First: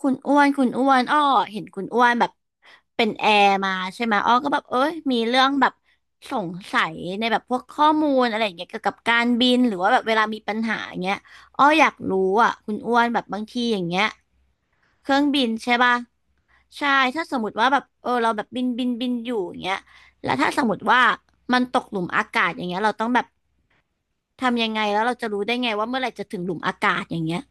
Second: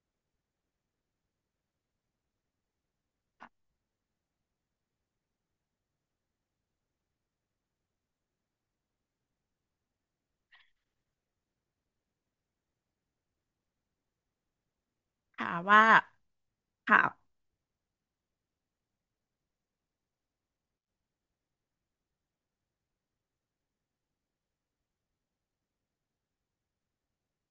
คุณอ้วนคุณอ้วนอ้อเห็นคุณอ้วนแบบเป็นแอร์มาใช่ไหมอ้อก็แบบเอ้ยมีเรื่องแบบสงสัยในแบบพวกข้อมูลอะไรอย่างเงี้ยเกี่ยวกับการบินหรือว่าแบบเวลามีปัญหาอย่างเงี้ยอ้ออยากรู้อ่ะคุณอ้วนแบบบางทีอย่างเงี้ยเครื่องบินถามใช่ว่าป่ะใช่ค่ะถ้าสมมติว่าแบบเราแบบบินอยู่อย่างเงี้ยแล้วถ้าสมมติว่ามันตกหลุมอากาศอย่างเงี้ยเราต้องแบบทำยังไงแล้วเราจะรู้ได้ไงว่าเมื่อไหร่จะถึงหลุมอากาศอย่างเงี้ย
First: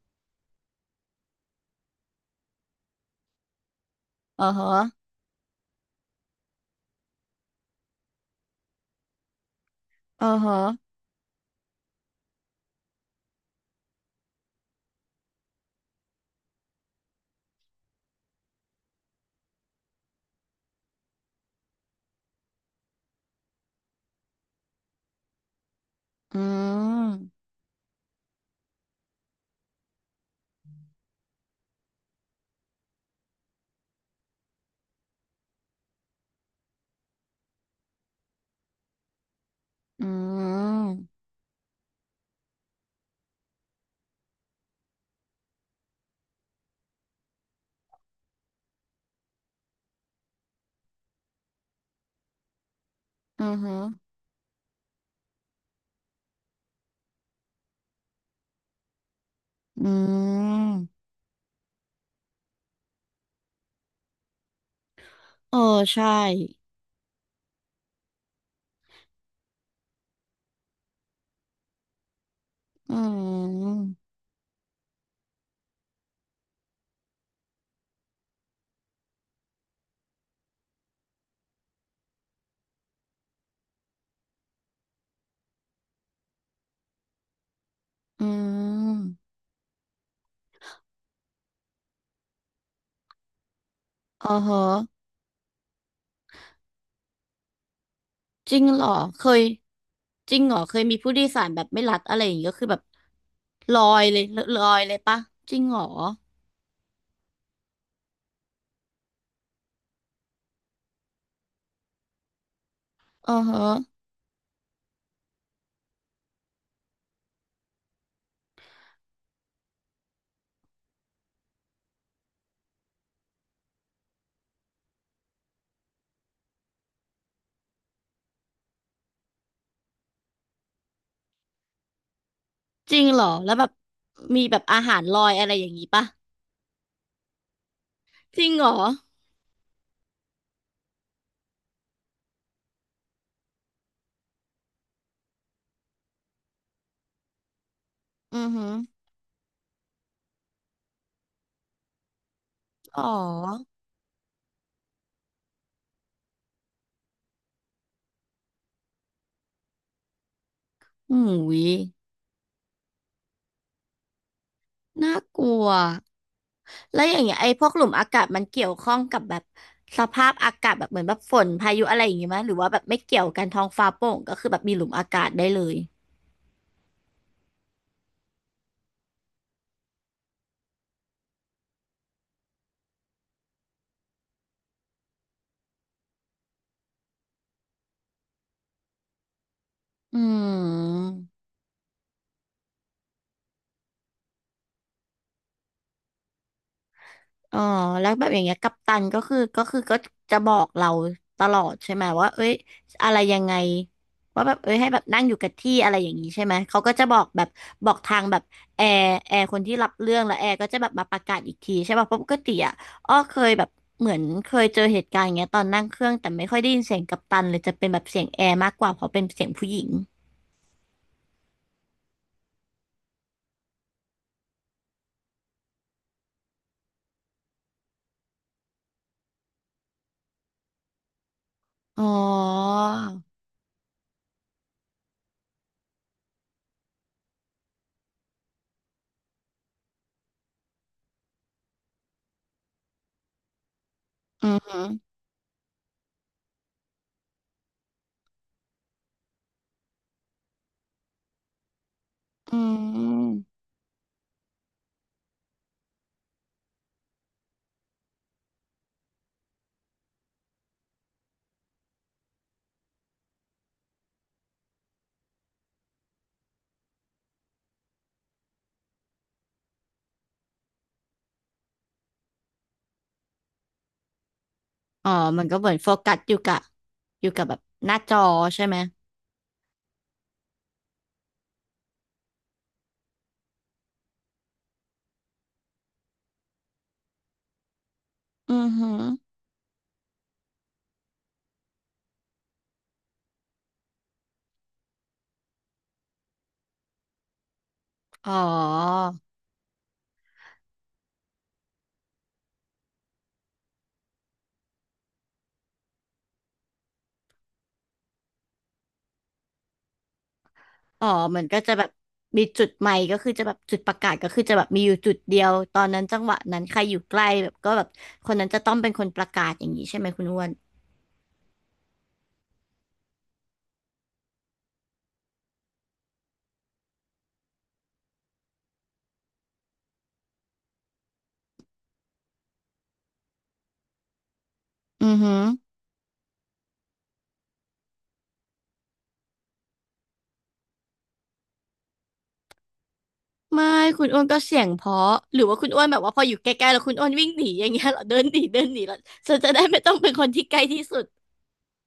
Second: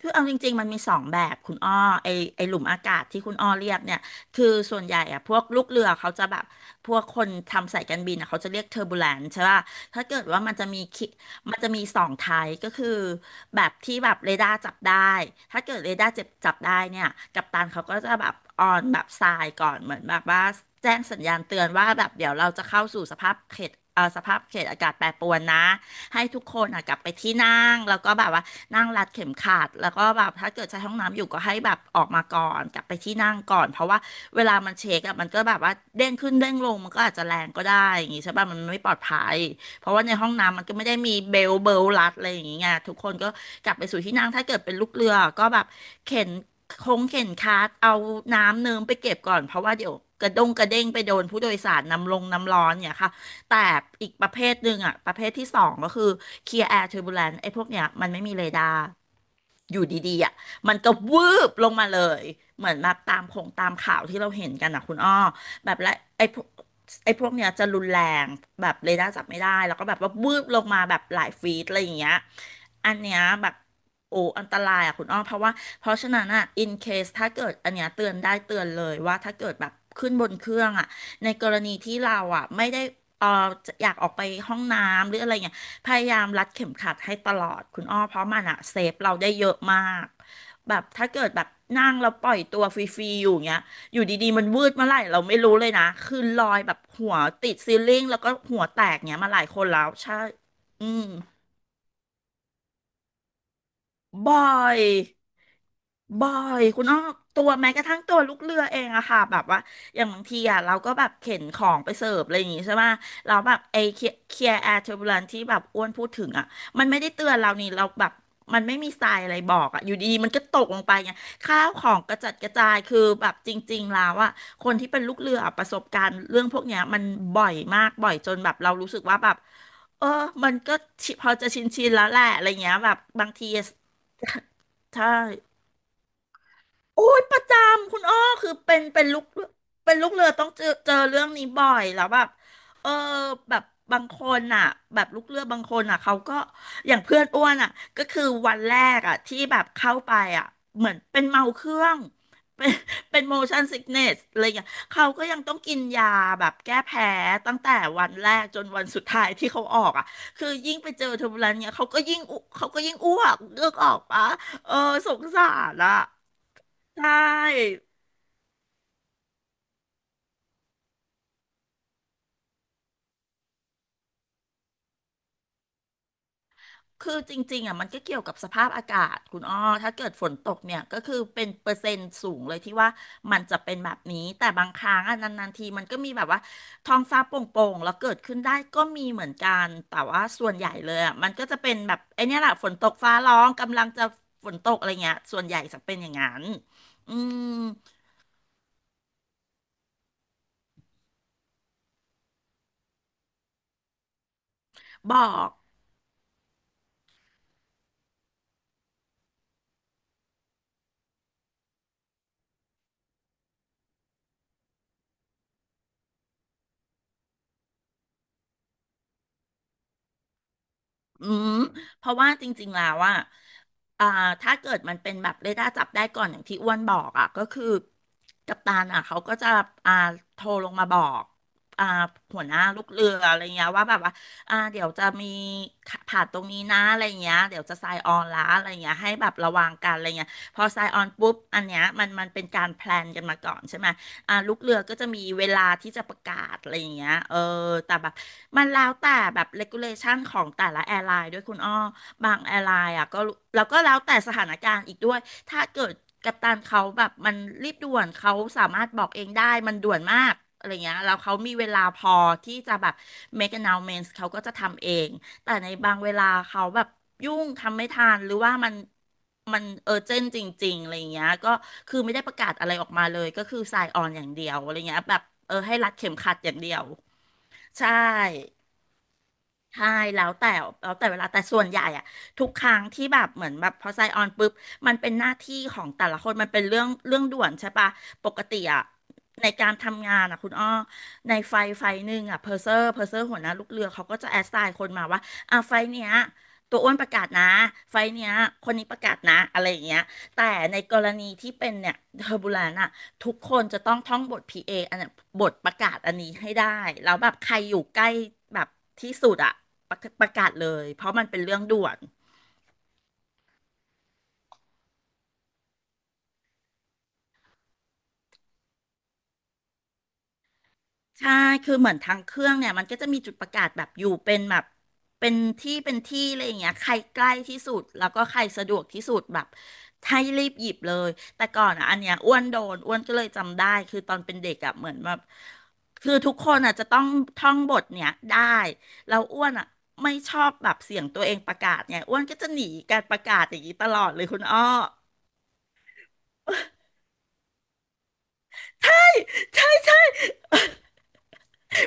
คือเอาจริงๆมันมีสองแบบคุณอ้อไอไอหลุมอากาศที่คุณอ้อเรียกเนี่ยอืคืออฮะส่วนใหญ่อะพวกลูกเรือเขาจะแบบพวกคนทำสายการบินอะเขาจะเรียกเทอร์บูแลนใช่ป่ะถ้าเกิอืดอว่ามัฮะนจะมีคิมันจะมีสองไทป์ก็คือแบบที่แบบเรดาร์จับได้ถ้าเกิดเรดาร์จับได้เนี่ยกัปตันเขาก็จะแบบออนแบบทรายก่อนเหมือนแบบว่าแจ้งสัญญาณเตือนว่าแบบเดี๋ยวเราจะเข้าสู่สภาพเขตสภาพเขตอากาศแปรปรวนนะ ให้อืทุกคนอ่ะกลับไปที่ม นั่งแล้วก็แบบว่านั่งรัดเข็มขัดแล้วก็แบบถ้าเกิดใช้ห้องน้ำอยู่ก็ให้แบบออกมาก่อนกลับไปที่นั่งก่อนเพราะว่าเวลามันเช็คอ่ะมันก็แบบว่าเด้งขึ้นเด้งลงมันก็อาจจะแรงก็ได้อย่างงี้ใช่ป่ะมันไม่ปลอดภัยเพราะว่าอืในห้องน้ำมันก็มไม่ได้มีเบลรัดอะไรอย่างเงี้ยทุกคนก็กลับไปสู่ที่นั่งถ้าเกิดเป็นลูกเรือก็แบบเข็นเข็นคาร์ทเอาน้ำเนิมไปเก็บก่อนเพราะว่าเดี๋ยวกระด้งกระเด้งไปโดนผู้โดยสารน้ำลงน้ำร้อนเนี่ยค่ะ อือแต่ฮึอีกประเภทหนึ่งอ่ะประเภทที่สองก็คือ Clear Air Turbulence ไอ้พวกเนี้ยมันไม่มีเรดาร์ออืยู่ดีๆอ่ะมันมก็วืบลงมาเลยเหมือนแบบตามผงตามข่าวที่เราเห็นกันอ่ะคุณอ้อเออแบบและใช่ไอ้พวกไอ้พวกเนี้ยจะรุนแรงแบบเรดาร์จับไม่ได้แล้วก็แบบว่าวืบลงมาแบบหลายฟีตอะไรอย่างเงี้ยอัอืนเนี้ยแบบม โอ้อันตรายอ่ะคุณอ้อมเพราะว่าเพราะฉะนั้นอ่ะ in case ถ้าเกิดอันเนี้ยเตือนได้เตือนเลยว่าถ้าเกิดแบบขึ้นบนเครื่องอ่ะในกรณีที่เราอ่ะไม่ได้ เอ่อจะอยากออกไปห้องน้ำหรืออะไรเงี้ยพยายามรัดเข็มขัดให้ตลอดคุณอ้อเพอืราะมันอะเซฟเรามได้เยอะมากแบบถ้าเกิดแบบนั่งแล้วปล่อยตัวฟรีๆอยู่เงี้ยอยู่อ๋ดีอๆมันฮะวืดเมื่อไหร่เราไม่รู้เลยนะคือลอยแบบหัวติดซีลิ่งแล้วก็จหัริงวแตเหรอกเงี้เคยมาหยลายคนแล้วใช่จริงเหรอเคยอืมีมผู้โดยสารแบบไม่รัดอะไรอย่างงี้ก็คือแบบลอยเลยบ่อลอยย เลยปะจริงเหรอบ่อยคุณอ้อตัวแม้กระทั่งตัวลูกเรือเองอะค่ะแบบว่าอย่างบางทีอะเราก็แบบเข็นของไปเสิร์ฟอะไรอย่างงี้ใช่ไหมอ๋อเราแบบไอ้ฮะเคลียร์แอร์เทอร์บูลันที่แบบอ้วนพูดถึงอะมันไม่ได้เตือนเรานี่เราแบบมันไม่มีทรายอะไรบอกอะอยู่ดีๆมันก็ตกลงไปไงข้าวของกระจัดกระจายคือแบบจริงๆแล้วอะคนที่เป็นลูกเรืออะประสบการณ์เรื่องพวกเนี้ยมันบ่อยมากบ่อยจนแบบเรารู้สึกว่าแบบเออมันก็ชิพอจะชินแล้วแหละอะไรเงี้ยแบจบริงเหรอบางทีแล้วแบบมีแบบอาหารใช่ ลอยอะไรอย่างงี้ปะโอ้ยประจำคุณอ้อจริคืงอเหรอเป็นลูกเป็นลูกเรือต้องเจอเรื่องนี้บ่อยแล้วแบบเออแบบบางคนอ่ะแบบลูกเรือบางคนอ่ะเขาก็อย่างเพื่อนอ้วนอ่ะก็คืออือวันฮึแรกอ่ะที่แบบเข้าไปอ่ะเหมือนเป็นเมาเครื่องเป็นอ๋อเป็น motion sickness อะไรอย่างเงี้ยเขาก็ยังต้องกินยาแบบแก้แพ้ตั้งแต่วันแรกจนวันสุดท้ายที่เขาออกอ่ะคือยิ่งไปเจอหูเทอร์บูลันยเนี่ยเขาก็ยิ่งอุเขาก็ยิ่งอ้วกเลือกออกปะเออสน่างกสาลัว รอ่ะ แล้ใชวอย่างเงี้ยไอ้พวก่หลุมอากาศมันเกี่ยวข้องกับแบบสภาพอากาศแบบเหมือนแบบฝนพายุอะไรอย่างงี้มั้ยหรือว่าแบบไม่เกี่ยวกันท้องฟ้าโปร่งก็คือแบบมีหลุมอากาศได้เลยคือจริงๆอ่ะมันก็เกี่ยวกับสภาพอากาศคุณอ้อถ้าเกิดฝนตกเนี่ยก็คือเป็นเปอร์เซ็นต์สูงเลยที่ว่ามันจะเป็นแบบนี้ แต่บางครั้งอ่ะนานๆทีมันก็มีแบบว่าท้องฟ้าโปร่งๆแล้วเกิดขึ้นได้ก็มีเหมือนกัน แต่อืว่าส่วนใหญ่เลยอ่ะมันก็ม จะเป็นแบบไอ้เนี่ยแหละฝนตกฟ้าร้องกำลังจะฝนตกอะไรเงี้ยส่วนใหญ่จะเป็นอย่างนั้นอืมอ๋อแล้วแบบอย่างเงี้ยกัปตันก็คือก็จะบอกเราตลอดใช่ไหมว่าเอ้ยอะไรยังไงว่าแบบเอ้ยให้แบบบอนั่งอยู่กัก บที่อะไรอย่างนี้ใช่ไหมเขาก็จะบอกแบบบอกทางแบบแอร์คนที่รับเรื่องแล้วแอร์ก็จะแบบมาประกาศอีกทีใช่ป่ะเพราะปกติอ่ะอ้อเคยแบบเหมือนเคยเจอเหตุการณ์อย่างเงี้ยตอนนั่งเครื่องแต่ไม่ค่อยได้ยินเสียงกัปตันเลยจะเป็นแบบเสียงแอร์มากกว่าเพราะเป็นเสียงผู้หญิงอืมเพราะว่าจริงๆ แล้วอ่ะอ่าถ้าเกิดมันเป็นแบบเรดาร์จับได้ก่อนอย่างที่อ้วนบอกอ่ะก็คือกัปตันอ่ะเขาก็จะอ่าโทรลงมาบอกอ่าอ๋อหัวหน้าลูกเรืออะไรเงี้ยว่าแบบว่าเดี๋ยวจะมีผ่านตรงนี้นะอะไรเงี้ยเดี๋ยวจะไซน์ออนละอะไรเงี้ยให้แบบระวังกันอะไรเงี้ยพอไซน์ออนปุ๊บอันเนี้ยมันเป็นการแพลนกันมาก่อนใช่ไหม อืลูอกเรืหืออก็จะมีเวลาที่จะประกาศอะไรอย่างเงี้ยเออ แต่แบบมันแล้วแต่แบบ regulation ของแต่ละแอร์ไลน์ด้วยคุณอ้อบางแออืร์ไลน์อ่ะก็ม แล้วก็แล้วแต่สถานการณ์อีกด้วย ถ้าเกิดกัปตันเขาแบบมันรีบด่วนเขาสามารถบอกเองได้มันด่วนมากอะไรเงี้ยแล้วเขามีเวลาพอที่จะแบบ make announcements เขาก็จะทำเอง แต่ในบางเวลาเขาแบบยุ่งทำไม่ทันหรือว่ามันมันเจนจริงๆอะไรอย่างเงี้ยก็คือไม่ได้ประกาศอะไรออกมาเลยก็คือสายออนอย่างเดียวอะไรเงี้ยอ๋อแบบมันก็เหมือให้นโฟรัดเข็กัมสอขัยู่ดอกัย่างบเดียวอยู่กับแบบใชหน้าจอ่ ใช่ไหมใช่แล้วแต่แล้วแต่เวลาแต่ส่วนใหญ่อะทุกครั้งที่แบบเหมือนแบบพอไซออนปุ๊บมันเป็นหน้าที่ของแต่ละคนมันเป็นเรื่องด่วนใช่ปะปกติอืออะหือในการทำงานอะคุณอ้อในไฟหนึ่งอะเพอร์เซอร์หัวหน้าลูกเรือเขาก็จะแอสไซน์คนมาว่าอ่ะไฟเนี้ยตัวอ้วนประกาศนะไฟเนี้อ๋ยอคนนี้ประกาศนะอะไรอย่างเงี้ยแต่ในกรณีที่เป็นเนี่ยเทอร์บูลนอะ ทุกคนจะต้องท่องบท PA ออันนั้นบทประกาศอันนี้ให้ได้แล้วแบบใครอยู่ใกล้แบบที่สุดอะประกาศเลยเพอ๋อราะมันเป็มันนเรื่ก็องจะด่แบวบน มีจุดใหม่ก็คือจะแบบจุดประกาศก็คือจะแบบมีอยู่จุดเดียวตอนนั้นจังหวะนั้นใครอยู่ใกล้แบบก็แบบคนนั้นจะต้องเป็นคนประกาศอย่างนี้ใช่ไหมคุณอ้วนใช่คือเหมือนทางเครื่องเนี่ยมันก็จะมีจุดประกาศแบบอยู่เป็นแบบเป็นที่อะไรอย่างเงี้ยใครใกล้ที่สุดแล้วก็ใครสะดวกที่สุดแบบให้รีบหยิบเลยแต่ก่อนอ่ะอันเนี้ยอ้วนโดนอ้วนก็เลยจำได้คือตอนเป็นเด็กอ่ะเหมือนอืแบอบหือคือทุกคนอ่ะจะต้องท่องบทเนี่ยได้แล้วอ้วนอ่ะไม่ชอบแบบเสียงตัวเองประกาศเนี่ยอ้วนก็จะหนีการประกาศอย่างไม่นี้ตลอคุณดอ้เลวนยก็คุณเสีอ้อ ยงเพราะหรือว่าคุณอ้วนแบบว่าพออยู่ใกล้ๆแล้วคุณอ้วนวิ่งหนีอย่างเงี้ยเหรอเดินหนีเดินหนีแล้วฉันจะ ได้ใช่ไม่ต้องใช่ เป็นคนที่ใกล้ที่สุด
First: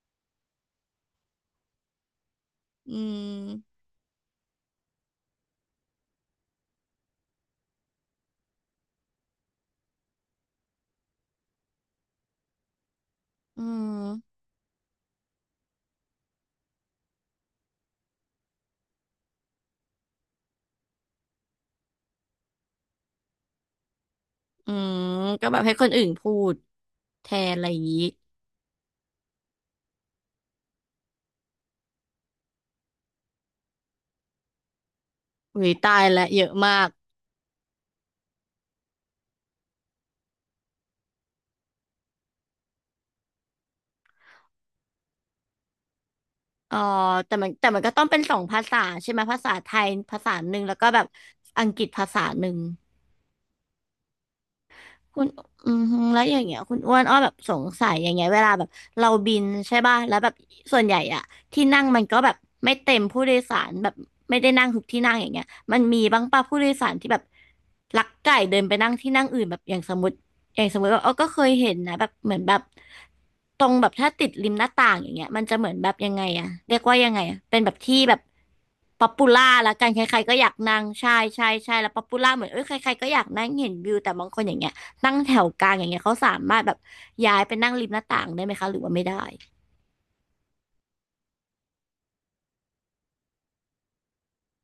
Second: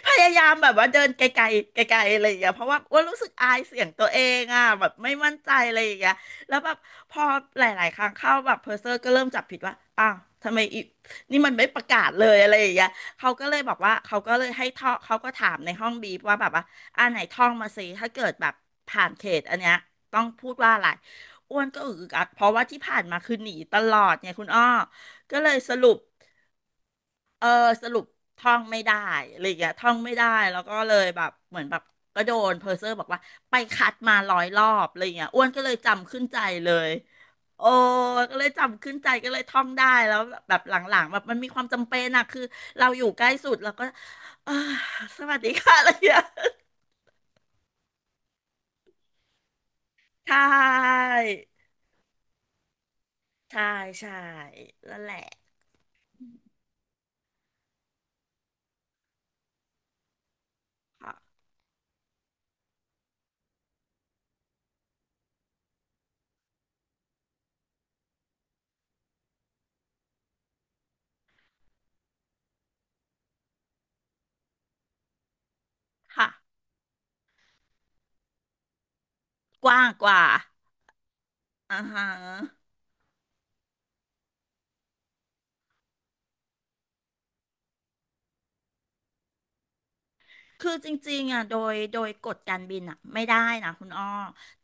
พยายามแบบว่าเดินไกลๆไกลๆอะไรอย่างเงี้ยเพราะว่าอือ้วนรู้สึกอายมเสียงตัวเองอ่ะแบบไม่มั่นใจอะไรอย่างเงี้ยแล้วแบบพอหลายๆครั้งเข้าแบบเพอร์เซอร์ก็เริ่มจับผิดว่าอ้าวทำไมอีนี่มันไม่ประกาศเลยอะไรอย่างเงี้ยเขาก็เลยอืบอกว่าเขาก็ม เลยให้ท่องเขาก็ถามในห้องบีฟว่าแบบว่าไหนท่องมาสิถ้าเกิดแบบผ่านเขตอันเนี้ยต้องพูดว่าอะไรอ้วนก็อึกอักเพราะว่าที่ผ่านมาคือหนีตลอดไงคุณอ้ออืมก็ก็เลแบยบให้สครุนป อื่นพูดแทเออนอะไรอย่างสนี้รุปท่องไม่ได้อะไรอย่างเงี้ยท่องไม่ได้แล้วก็เลยแบบเหมือนแบบก็โดนเพอร์เซอร์บอกว่าไปคัดมาร้อยรอบอะไรอย่างเงี้ยอ้วนก็หุ้เลยยตายจำขึ้นและใจเยอะเลมากยโอ้ก็เลยจำขึ้นใจก็เลยท่องได้แล้วแบบหลังๆแบบมันมีความจำเป็นอะคือเราอยู่ใกล้สุดเราก็เออสวัสดีค่ะอะไรอย่างเงี้ยอ๋อแต่มันก็ต้องเป็นสองภาษาใช่ไหมภาษาไทยภาใชษาหนึ่งแล้วก็แบบ่อังกฤษภาษาหนึ่ง ใช่ใช่นั่นแหละคุณอืมฮึแล้วอย่างเงี้ยคุณอ้วนอ้อแบบสงสัยอย่างเงี้ยเวลาแบบเราบินใช่ป่ะแล้วแบบส่วนใหญ่ค่ะอะที่นั่งมันก็แบบไม่เต็มผู้โดยสารแบบไม่ได้นั่งทุกที่นั่งอย่างเงี้ยมันมีบ้างป่ะผู้โดยสารที่แบบลักไก่เดินไปนั่งที่นั่งอื่นแบบอย่างสมมติอย่างสมมติว่าอ้อก็เคยเห็นนะแบบเหมือนแบบตรงแบบถ้าติดริมหน้าต่างอย่างเงี้ยมันจะเหมือนแบบยังไงค่ะอะเรียกว่ายังไงอะเป็นแบบที่แบบป๊อปปูล่ากละว้ากันงใคกรว่าๆก็อยากนั่งใช่ใช่ใช่อ่าแล้วป๊อฮะ ปปูล่าเหมือนเอ้ยใครๆก็อยากนั่งเห็นวิวแต่บางคนอย่างเงี้ย นั่งแถวกลางอย่างเงี้ยเขาสามารถแบบย้ายไปนั่งริมหน้าต่างได้ไหมคะหรือว่าไม่ได้คือจริงๆอ่ะโดยกฎการบินอ่ะไม่ได้นะคุณอ้อ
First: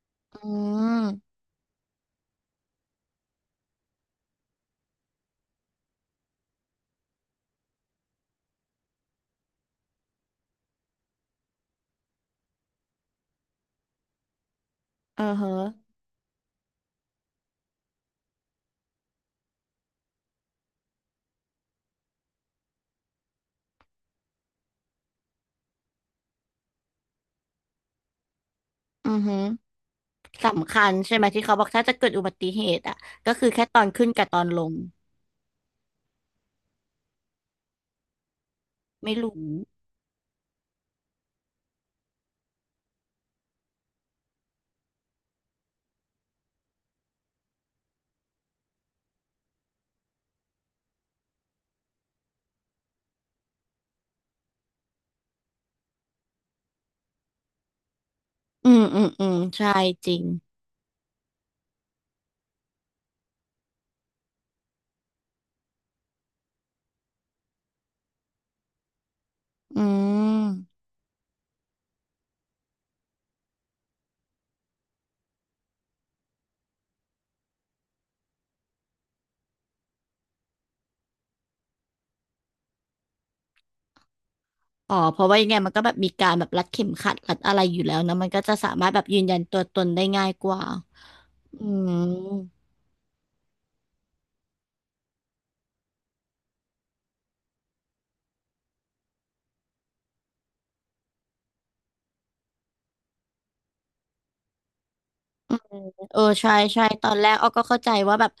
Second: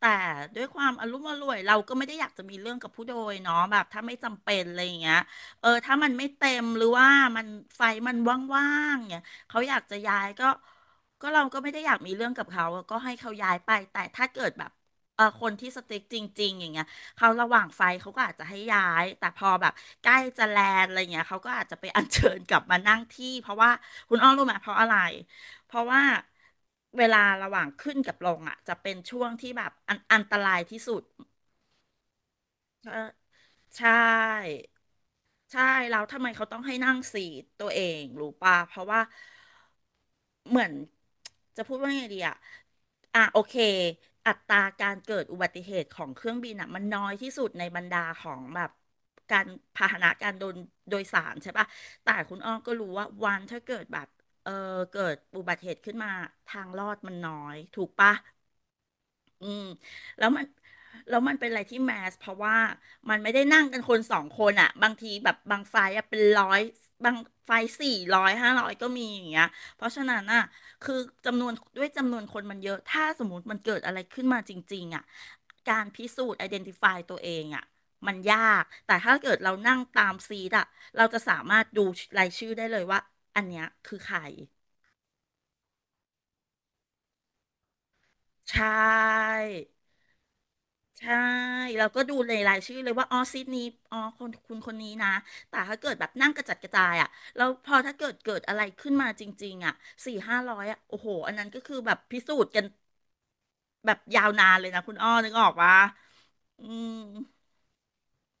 แต่อืด้วยความอารมณ์อมร่วยเราก็ไม่ได้อยากจะมีเรื่องกับผู้โดยเนาะแบบถ้าไม่จำเป็นอะไรอย่างเงี้ยถ้ามันไม่เต็มหรือว่ามันไฟมันว่างๆเนี่ยเขาอยากจะย้ายก็ก็เราก็ไม่ได้อยากมีเรื่องกับเขาก็ให้เขาย้ายไปแต่ถ้าเกิดแบบเออคฮะนที่สติ๊กจริงๆอย่างเงี้ยเขาระหว่างไฟเขาก็อาจจะให้ย้ายแต่พอแบบใกล้จะแลนด์อะไรเงี้ยเขาก็อาจจะไปอัญเชิญกลับมานั่งที่เพราะว่าคุณอ้อรู้ไหมเพราะอะไร เพราะว่าเวลาระหว่างขึ้นกับลงอ่ะจะเป็นอือช่วงฮึที่แบบอันตรายสำที่คัญสุดใช่ไหมที่เขาบอกถ้าจะเกิดอุบัติเหตุเอออ่ะก็คือแค่ตอนใช่ ขึ้นกับตอนลงใช่แล้วทำไมเขาต้องให้นั่งซีทตัวเองรู้ป่ะเพราะว่าไม่รู้เหมือน จะพูดว่าไงดีอะอ่ะโอเคอัตราการเกิดอุบัติเหตุของเครื่องบินอะมันน้อยที่สุดในบรรดาของแบบการพาหนะการโดนโดยสารใช่ป่ะแต่คุณอ้อมก็รู้ว่าวันถ้าเกิดแบบเออเกิดอุบัติเหตุขึ้นมาทางรอดมันน้อยถูกป่ะ อืมอืมอืมอืมใช่จริงแล้วมันแล้วมันเป็นอะไรที่แมสเพราะว่ามันไม่ได้นั่งกันคนสองคนอ่ะบางทีแบบบางไฟล์อะเป็นร้อยบางไฟสี่ร้อยห้าร้อยก็มีอย่างเงี้ยอืเพราะฉะนั้นอ่ะมคือจำนวนด้วยจำนวนคนมันเยอะถ้าสมมติมันเกิดอะไรขึ้นมาจริงๆอ่ะการพิสูจน์ identify ตฟายตัวเองอ่ะมันยากแต่ถ้าเกิดเรานั่งตามซีดอ่ะเราจะสามารถดูรายชื่อได้เลยว่าอันเนี้ยคือใครอ๋อเพราะว่ายังไงมันก็แบบมีการแบบรัดเข็มขัดรัดอะไรอยู่แล้วนะมันก็จะใช่ สามารถแบบยืนยันตัวตนได้ง่ายกว่าใช่อืเราม ก็ดูในรายชื่อเลยว่าอ๋อซีทนี้อ๋อคนคุณคนนี้นะแต่ถ้าเกิดแบบนั่งกระจัดกระจายอ่ะแล้วพอถ้าเกิดเกิดอะไรขึ้นมาจริงๆอ่ะสี่ห้าร้อยอ่ะโอ้โหอันนั้นก็คือแบบพิสูจน์กันแบบยาวนานเลยนะคุณอ้อนึกออกปะเออใช่อืใช่มตอนแรกอ้อก็เข้าใจว่าแบบ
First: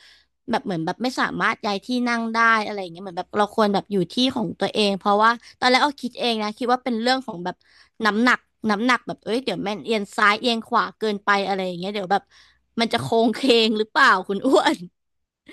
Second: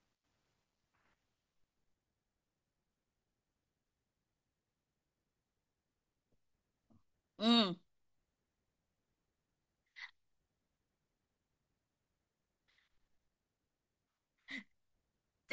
แบบเหมือนแบบไม่สามารถย้ายที่นั่งได้อะไรอย่างเงี้ยเหมือนแบบเราควรแบบอยู่ที่ของตัวเองเพราะว่าตอนแรกอ้อคิดเองนะคิดว่าเป็นเรื่องของอืแบบม น้ำหนักน้ำหนักแบบเอ้ยเดี๋ยวแม่นเอียงซ้ายเอียงขวาเกินไปอะไรอย่างเงี้ยเดี๋ยวแบบมันจะโค้งเคงหรือเปล่าคุณ อ้วน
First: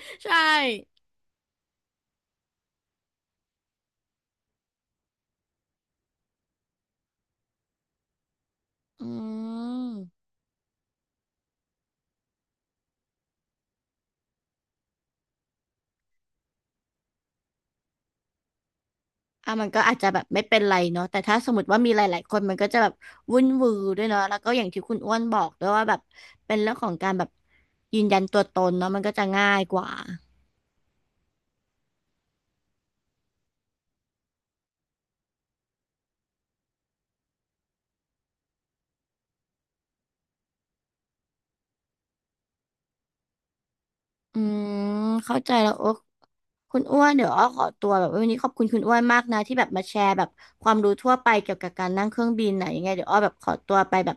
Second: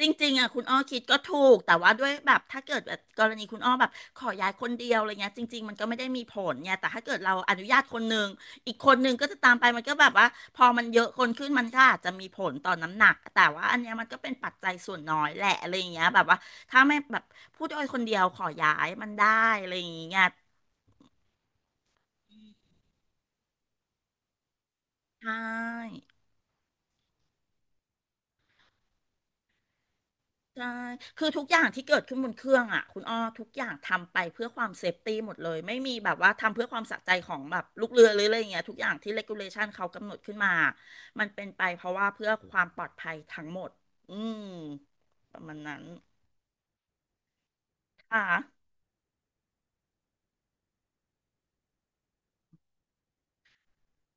จ ริงใช่ๆอ่ะคุณอ้อคิดก็ถูกแต่ว่าด้วยแบบถ้าเกิดแบบกรณีคุณอ้อแบบขอย้ายคนเดียวอะไรเงี้ยจริงๆมันก็ไม่ได้มีผลเนี่ยแต่ถ้าเกิดเราอนุญาตคนหนึ่งอีกคนอืหนึ่งก็จะตามไปมันก็แบบม ว่าพอมันเยอะคนขึ้นมันก็อาจจะมีผลต่อน้ำหนักแต่ว่าอันเนี้ยมันก็เป็นปัจจัยส่วนน้อยแหละอะไรอย่างเงี้ยแบบว่าถ้าไม่แบบผู้โดยคนเดียวขอย้ายมันได้อ่ะมัอะนไรก็อย่าอางจจะแบเงี้บยไม่เป็นไรเนาะแต่ถ้าสมมติว่ามีหลายๆคนมันก็จะแบบวุ่นวือด้วยเนาะแล้วก็อย่างที่คุณอ้วนใช่ บอกด้วยว่าแบบเป็นเรื่องของการแบบยืนยันตัวตนเนาะมันก็จะง่ายกว่าใช่คือทุกอย่างที่เกิดขึ้นบนเครื่องอ่ะคุณอ้อทุกอย่างทำไปเพื่อความเซฟตี้หมดเลยไม่มีแบบว่าทำเพื่อความสะใจของแบบลูกเรือหรืออะไรอย่างเงี้ยทุกอย่างที่เลกูเลชันเขากำหนดขึ้นมามันเป็นไปเพราะว่าเพื่อความปลอดภัยทั้งหมดอือืมมปเข้าระใจมาณแล้วนั้นโอ๊คคุณอ้วนเดี๋ยวอ้อขอตัวแบบควันนี้ขอบคุ่ะณคุณอ้วนมากนะที่แบบมาแชร์แบบความรู้ทั่วไปเกี่ยวกับการนั่งเครื่องบินไหนะยังไงเดี๋ยวอ้อแบบขอตัวไปแบบ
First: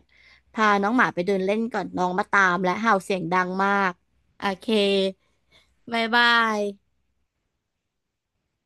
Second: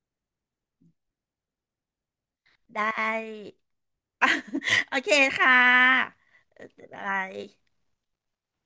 พาน้องหมาไปเดินเล่นก่อนน้องมาตามและเห่าได้ เสียงดังมากโอเค โอเคค่บายะบาเอยอบ๊ายบาย